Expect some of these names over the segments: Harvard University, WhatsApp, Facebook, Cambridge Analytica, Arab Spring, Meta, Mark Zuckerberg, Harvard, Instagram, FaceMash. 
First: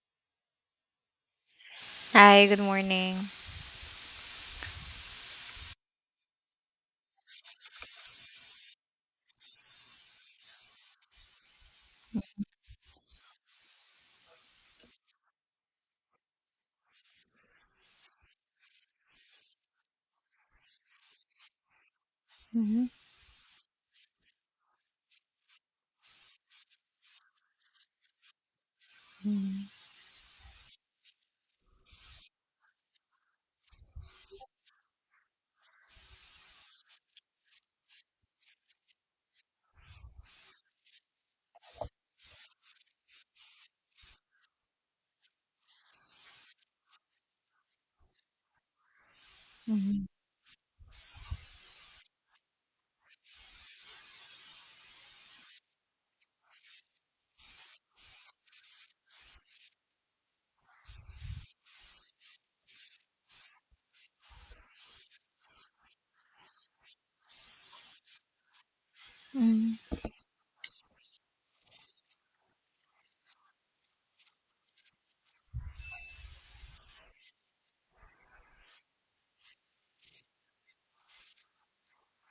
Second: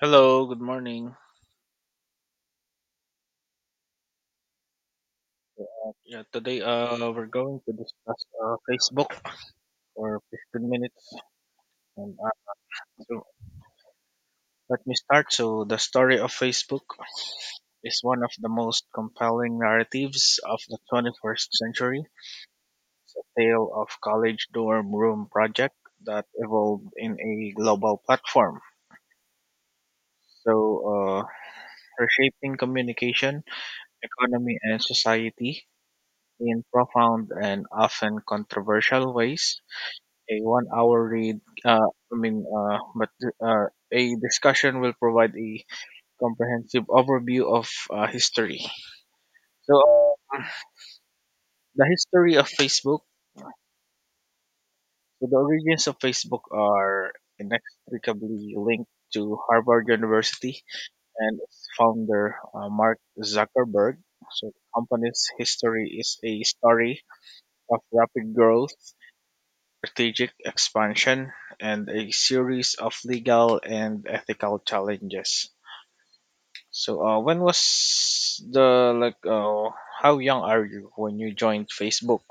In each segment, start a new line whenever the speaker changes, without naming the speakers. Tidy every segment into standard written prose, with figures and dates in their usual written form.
Hello, good morning.
Hi, good morning.
Yeah, today we're going to discuss Facebook for 15 minutes. And so let me start. So the story of Facebook is one of the most compelling narratives of the 21st century.
Mhm,
It's a tale of college dorm room project that evolved in a global platform.
mhm,
So uh, reshaping communication, economy, and society in profound and often controversial ways, a 1 hour read, I mean, but uh, a discussion will provide a comprehensive overview of history.
mhm,
so uh, the history of Facebook. So the origins of Facebook are inextricably linked to Harvard University and its founder, Mark Zuckerberg. So the company's history is a story of rapid growth,
mhm.
strategic expansion, and a series of legal and ethical challenges. So, when was the, like? How young are you when you joined Facebook?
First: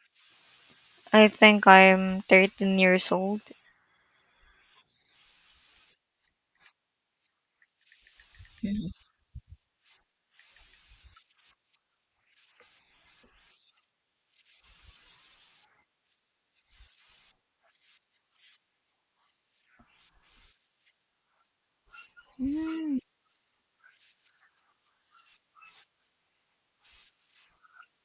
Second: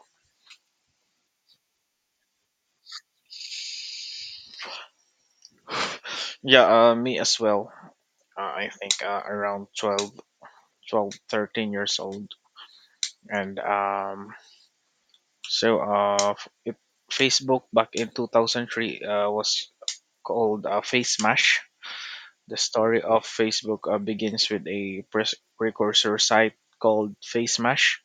I think I'm 13 years old.
Yeah, me as well. I
Mhm.
think around 12, 12, 13 years old, and so f- it, Facebook back in 2003 was called Face Mash. The
Mhm,
story of Facebook begins with a precursor site called FaceMash.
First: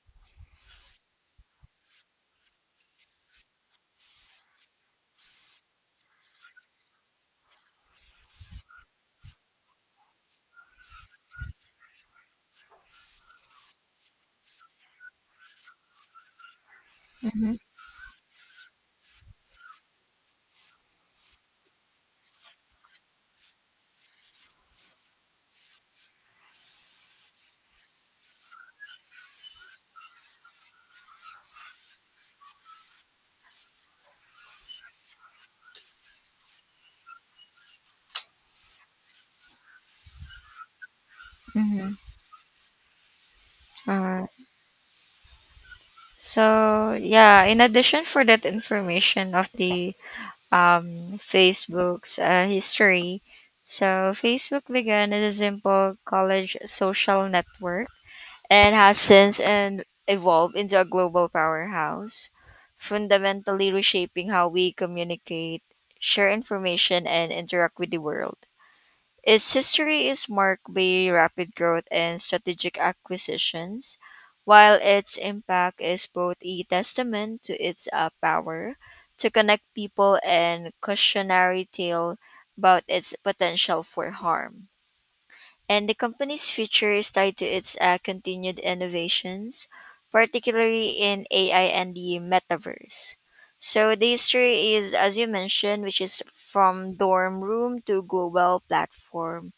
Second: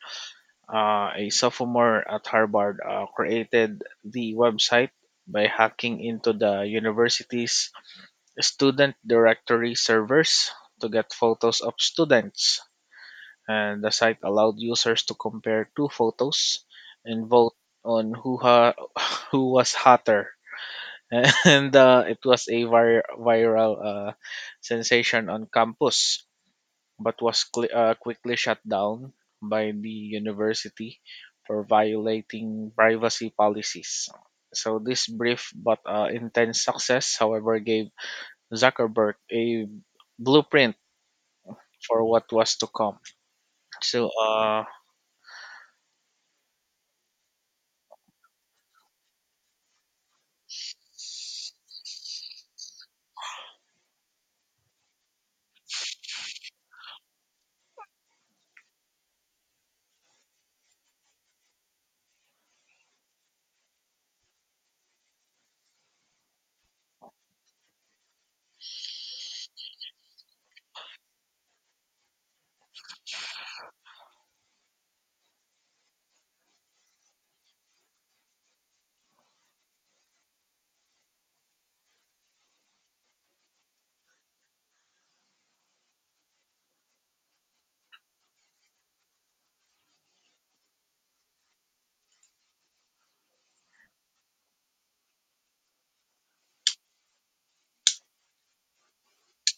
A sophomore at Harvard created the website by hacking into the university's student directory servers to get photos of students. And the site allowed users to compare two photos and vote
mhm,
on who was hotter. And it was a viral sensation on campus, but was quickly shut down by the university for violating privacy policies. So, this brief but intense success, however, gave Zuckerberg a blueprint
mhm.
for what was to come. So,
Uh,
uh,
so yeah, in addition for that information of the Facebook's history, so Facebook began as a simple college social network and has since and evolved into a global powerhouse, fundamentally reshaping how we communicate, share information, and interact with the world. Its history is marked by rapid growth and strategic acquisitions, while its impact is both a testament to its power to connect people and cautionary tale about its potential for harm, and the company's future is tied to its continued innovations, particularly in AI and the metaverse. So the history is, as you mentioned, which is from dorm room to global platform.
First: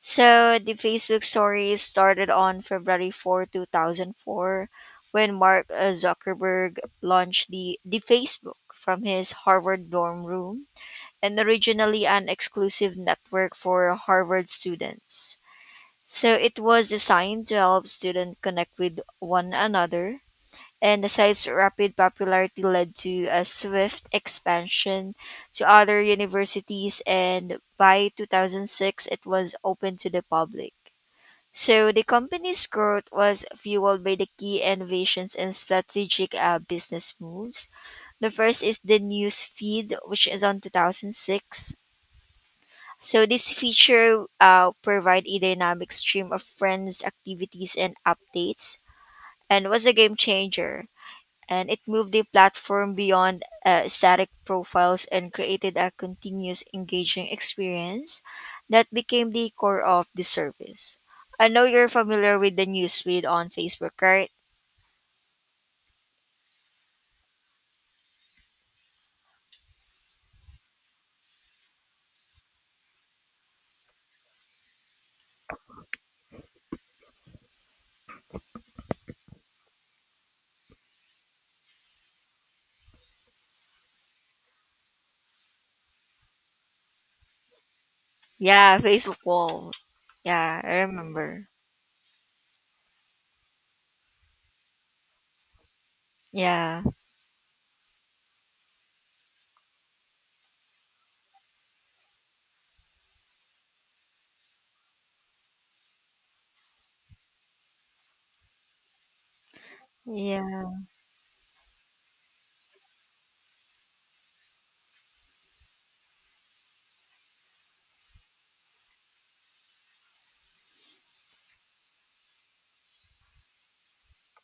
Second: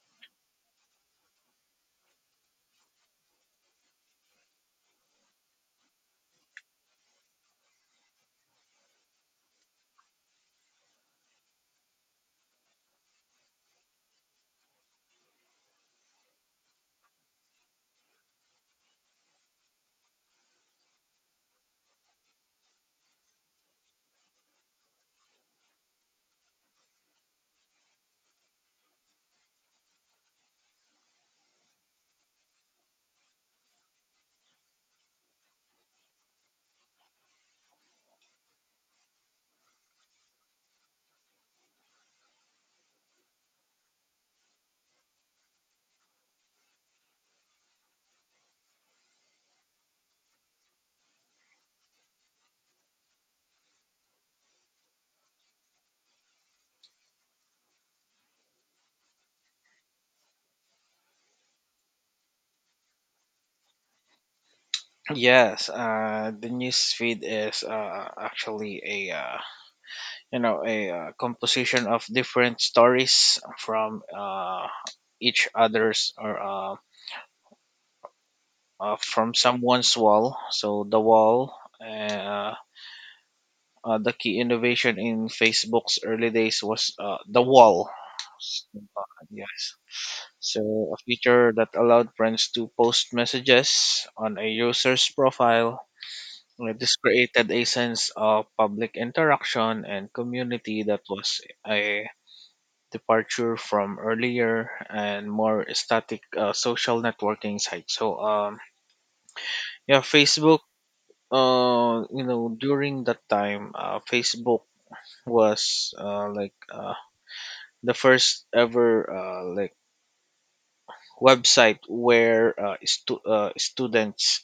So the Facebook story started on February 4th, 2004, when Mark Zuckerberg launched the Facebook from his Harvard dorm room, and originally an exclusive network for Harvard students. So it was designed to help students connect with one another. And the site's rapid popularity led to a swift expansion to other universities, and by 2006, it was open to the public. So the company's growth was fueled by the key innovations and strategic business moves. The first is the news feed, which is on 2006. So this feature provide a dynamic stream of friends, activities, and updates, and was a game changer. And it moved the platform beyond static profiles and created a continuous engaging experience that became the core of the service. I know you're familiar with the newsfeed on Facebook, right?
yes, the news feed is actually a you know a composition of different stories from each other's, or from someone's wall. Uh, the key innovation in Facebook's early days was the wall.
Yeah,
uh,
Facebook wall.
yes.
Yeah, I
So a
remember.
feature that allowed friends to post messages on a user's profile.
Yeah.
This created a sense of public interaction and community that was a departure from earlier and more static social networking sites. So, yeah, Facebook,
Yeah.
during that time, Facebook was, like, the first ever, like, website where students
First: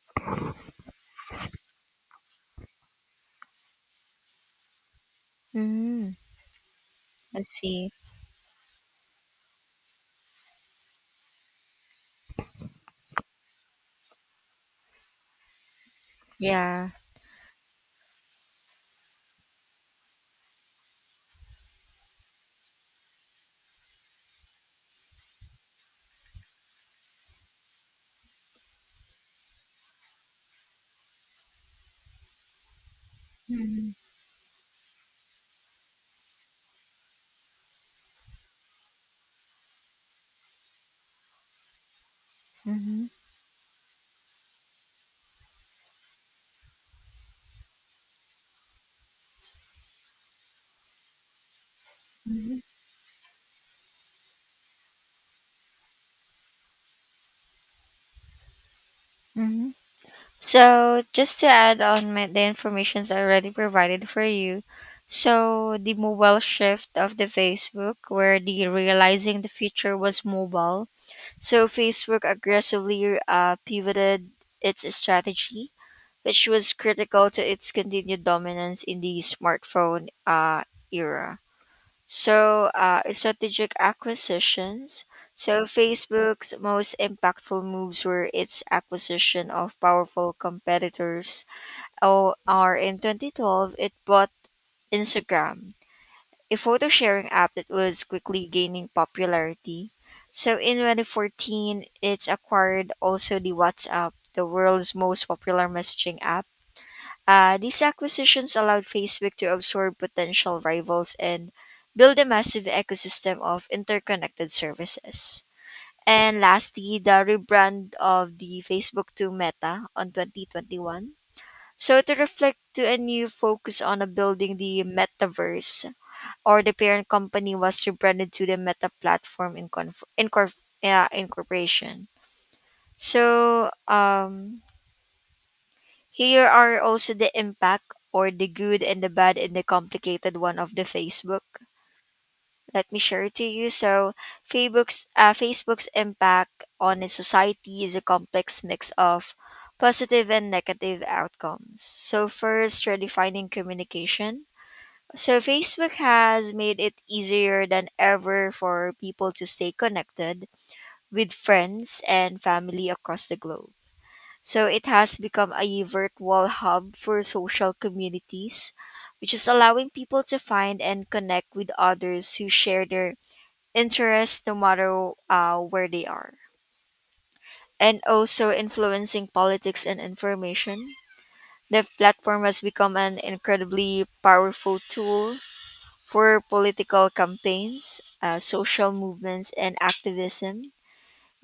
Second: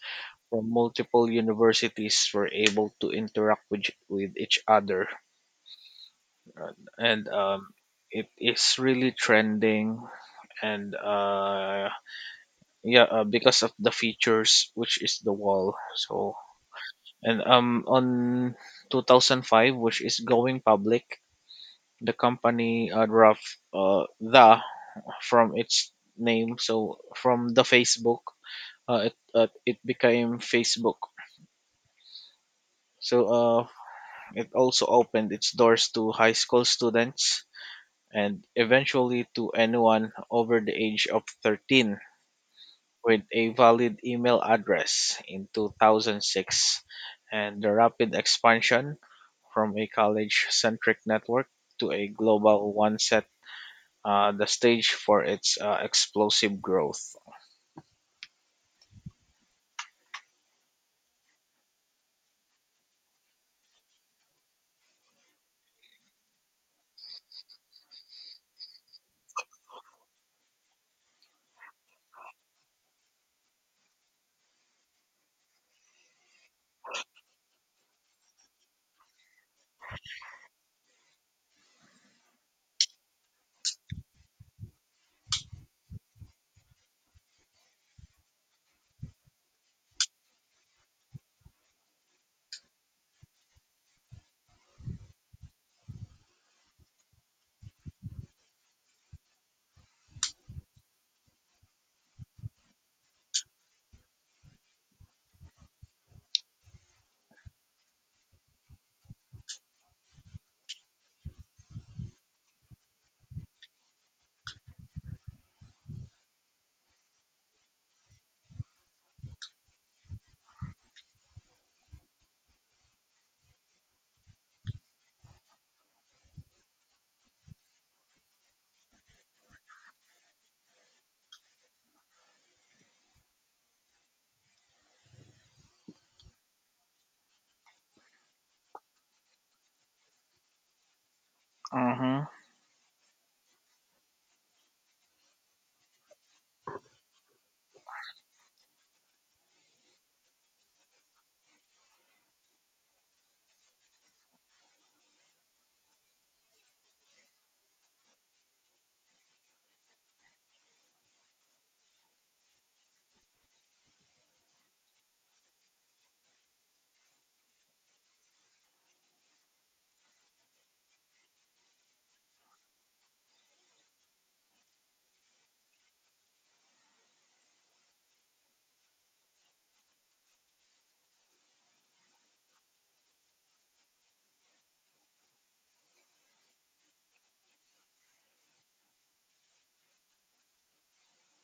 from multiple universities were able to interact with each other,
Mm-hmm.
uh, and
Let's see.
it is really trending, and yeah because of the features, which is the wall. so
Yeah.
and um on 2005, which is going public, the company derived the from its name. So, from The Facebook, it became Facebook. So uh,
Mm-hmm.
it also opened its doors to high school students and eventually to anyone over the age of 13
Mm-hmm.
with a valid email address in 2006, and the rapid expansion from a college centric network to a
Mm-hmm.
global one, the stage for its explosive growth.
Mhm. So, just to add on my, the informations already provided for you, so the mobile shift of the Facebook, where the realizing the future was mobile, so Facebook aggressively pivoted its strategy, which was critical to its continued dominance in the smartphone era. So, strategic acquisitions. So, Facebook's most impactful moves were its acquisition of powerful competitors. Or in 2012, it bought Instagram, a photo sharing app that was quickly gaining popularity. So, in 2014, it's acquired also the WhatsApp, the world's most popular messaging app. These acquisitions allowed Facebook to absorb potential rivals and build a massive ecosystem of interconnected services. And lastly, the rebrand of the Facebook to Meta on 2021. So to reflect to a new focus on a building the metaverse, or the parent company was rebranded to the Meta platform, in conf- in corp- yeah, incorporation. So, here are also the impact or the good and the bad and the complicated one of the Facebook.
Mm-hmm.
Let me share it to you. So, Facebook's impact on a society is a complex mix of positive and negative outcomes. So, first, redefining communication. So, Facebook has made it easier than ever for people to stay connected with friends and family across the globe. So it has become a virtual hub for social communities, which is allowing people to find and connect with others who share their interests no matter where they are. And also influencing politics and information. The platform has become an incredibly powerful tool for political campaigns, social movements, and activism,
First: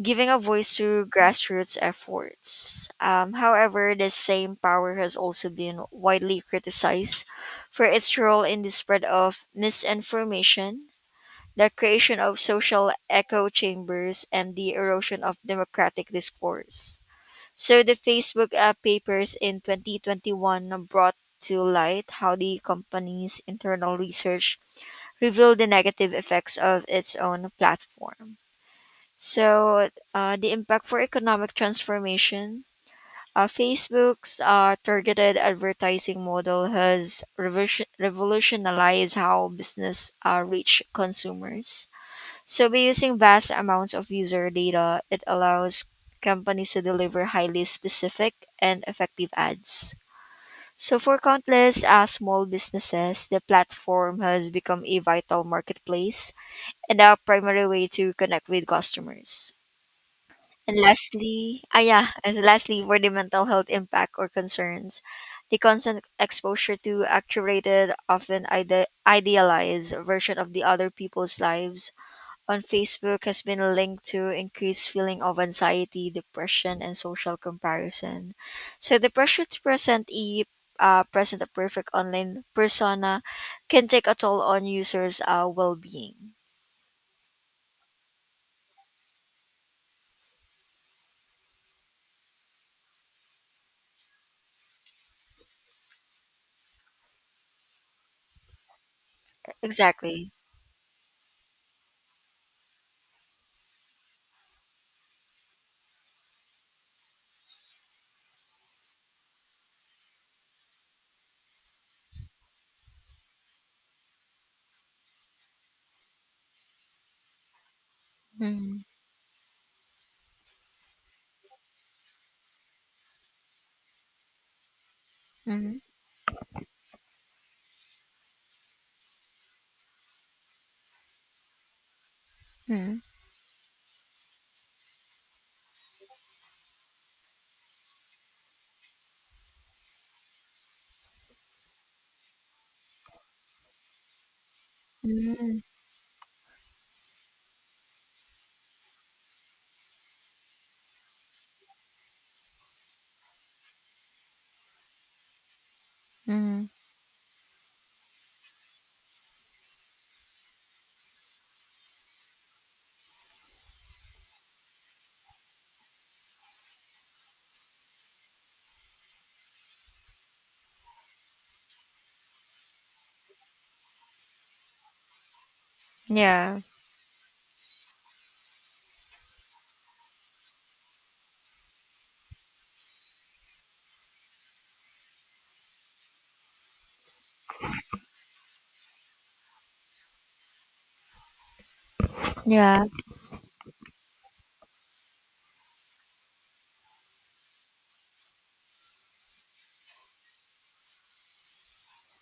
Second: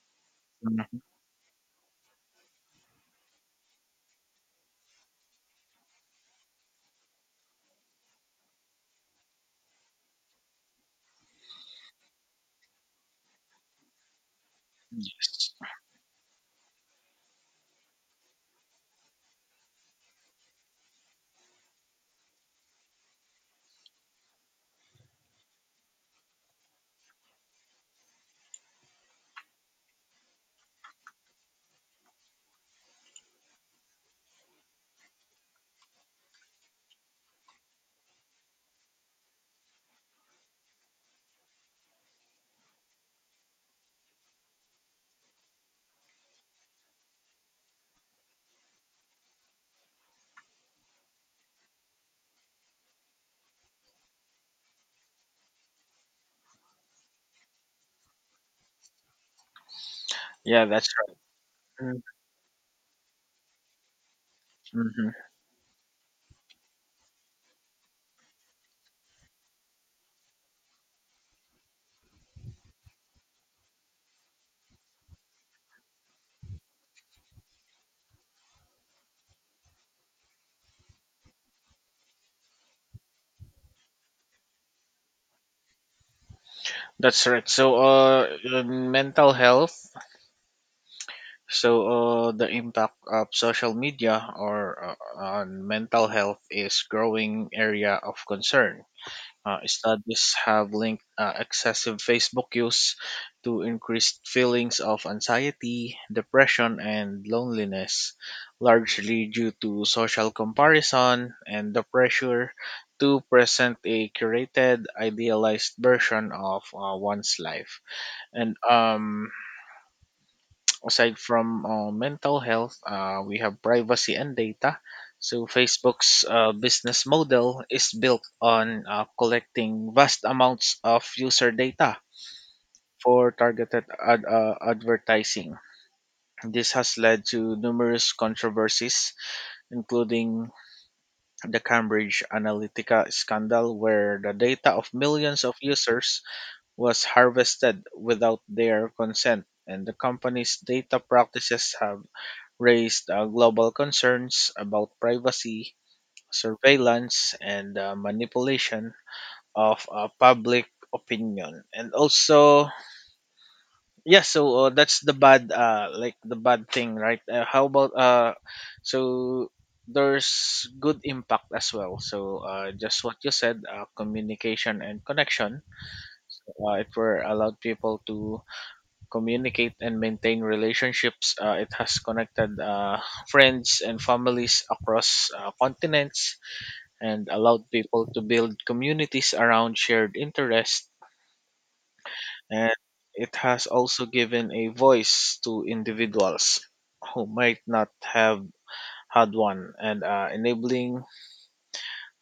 giving a voice to grassroots efforts. However, the same power has also been widely criticized for its role in the spread of misinformation, the creation of social echo chambers, and the erosion of
Yes.
democratic discourse. So, the Facebook papers in 2021 brought to light how the company's internal research revealed the negative effects of its own platform. So, the impact for economic transformation. Facebook's targeted advertising model has revolutionized how business reach consumers. So, by using vast amounts of user data, it allows companies to deliver highly specific and effective ads. So, for countless small businesses, the platform has become a vital marketplace and a primary way to connect with customers.
Yeah,
And
that's
lastly,
right.
yeah, as lastly for the mental health impact or concerns,
Mm-hmm.
the constant exposure to a curated, often idealized version of the other people's lives on Facebook has been linked to increased feeling of anxiety, depression, and social comparison. So the pressure to present e present a perfect online persona can take a toll on users' well-being.
That's right. So, mental health. So, the impact of social media, or on mental health, is growing area of concern. Studies
Exactly.
have linked excessive Facebook use to increased feelings of anxiety, depression, and loneliness, largely due to social comparison and the pressure to present a curated, idealized version of one's life. And
Mm-hmm.
aside from mental health, we have privacy and data. So
Mm-hmm.
Facebook's business model is built on collecting vast amounts of user data for targeted advertising. This has led to numerous controversies, including the Cambridge Analytica scandal, where the data of millions of
Mm-hmm.
users was harvested without their consent, and the company's data practices have raised global concerns about privacy,
Mm-hmm.
surveillance, and manipulation of public opinion. And also, yeah, so, that's the bad, like, the bad thing, right? How about, so there's good impact as well. So, just what you said, communication and connection.
Yeah,
It were allowed people to communicate and maintain relationships. It has connected friends and families across continents, and allowed people to build communities around shared interests. And
yeah,
it has also given a voice to individuals who might not have had one, and enabling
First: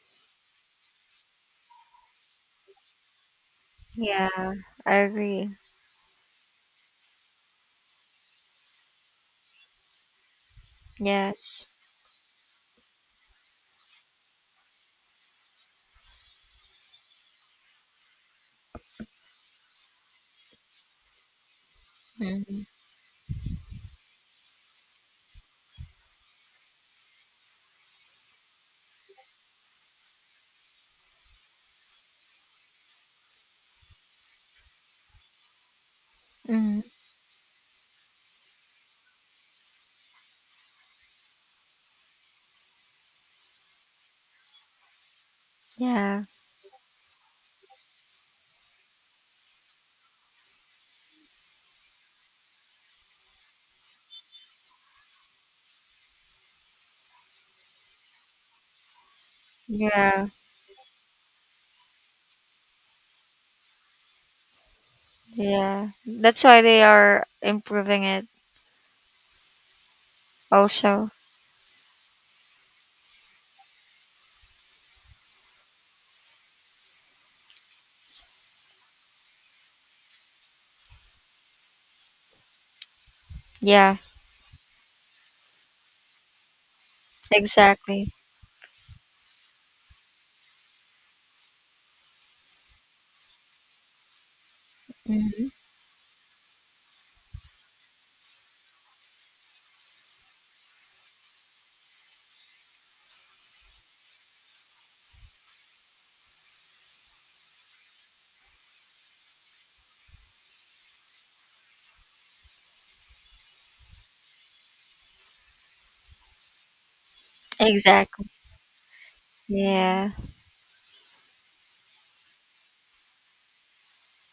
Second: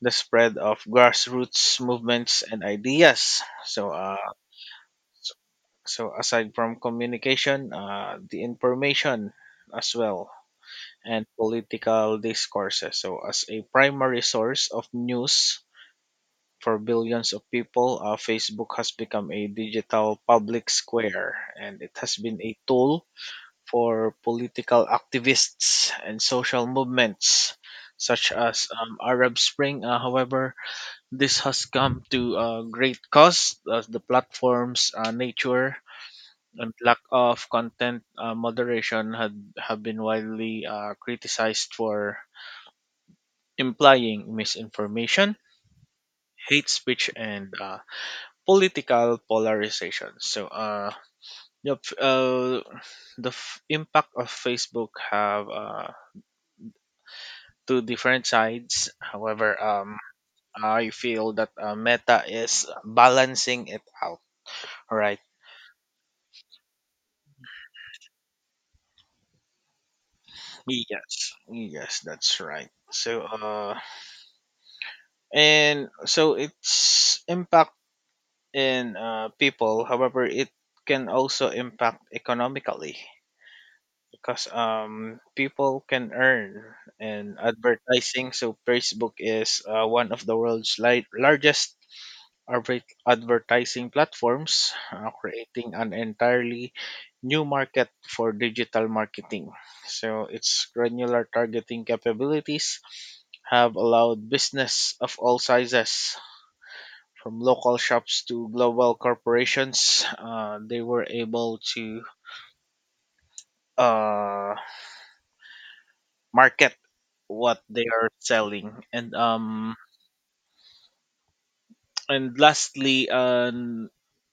the spread of grassroots movements and ideas.
yeah, I
So
agree.
so, aside from communication, the information as well, and
Yes.
political discourses. So, as a primary source of news for billions of people, Facebook has become a digital public square, and it has been a
Mm-hmm.
tool for political activists and social movements such as Arab Spring. However, this has come to great cost, as the platform's nature and
Hmm,
lack of content moderation had have been widely criticized for implying misinformation,
yeah,
hate speech, and political polarization. So, the f- uh, the impact of Facebook have two different sides. However,
yeah,
I feel that Meta is balancing it out. Right.
yeah. That's why they are improving it also.
Yes. Yes, that's right. So, and so its impact in people. However, it can also impact economically,
Yeah,
because people can earn in
exactly.
advertising. So Facebook is one of the world's largest advertising platforms,
Mm-hmm.
creating an entirely new market for digital marketing. So its granular targeting capabilities have allowed business of all sizes, from local shops to global corporations, they were able to uh, market what they are
Exactly.
selling. and um
Yeah.
and lastly, um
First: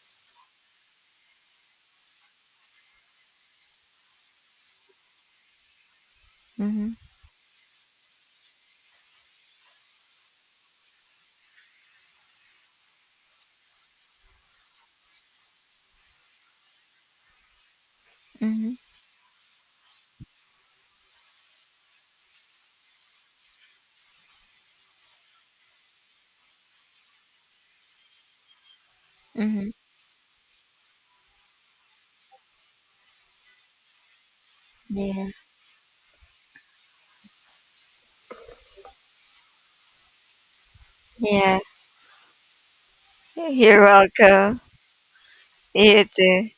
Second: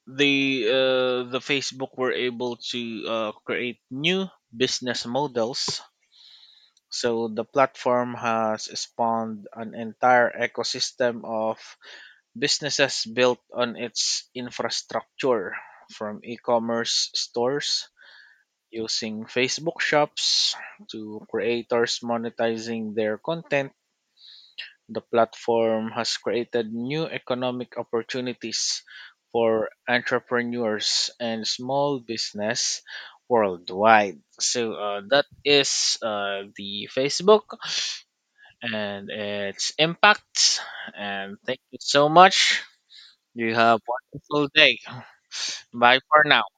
they uh, the Facebook were able to create new business models.
Mm-hmm.
So the platform has spawned an entire ecosystem of businesses built on its infrastructure, from e-commerce stores
Mm-hmm.
using Facebook Shops to creators monetizing their content. The platform has created new economic opportunities for
Mm-hmm.
entrepreneurs and small business worldwide. That
Yeah,
is the Facebook and its impacts. And thank
yeah.
you so much. You have a
You're
wonderful
welcome.
day. Bye
You
for now.
too.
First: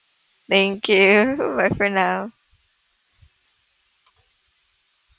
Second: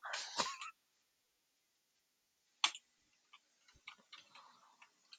Thank you. Bye for now.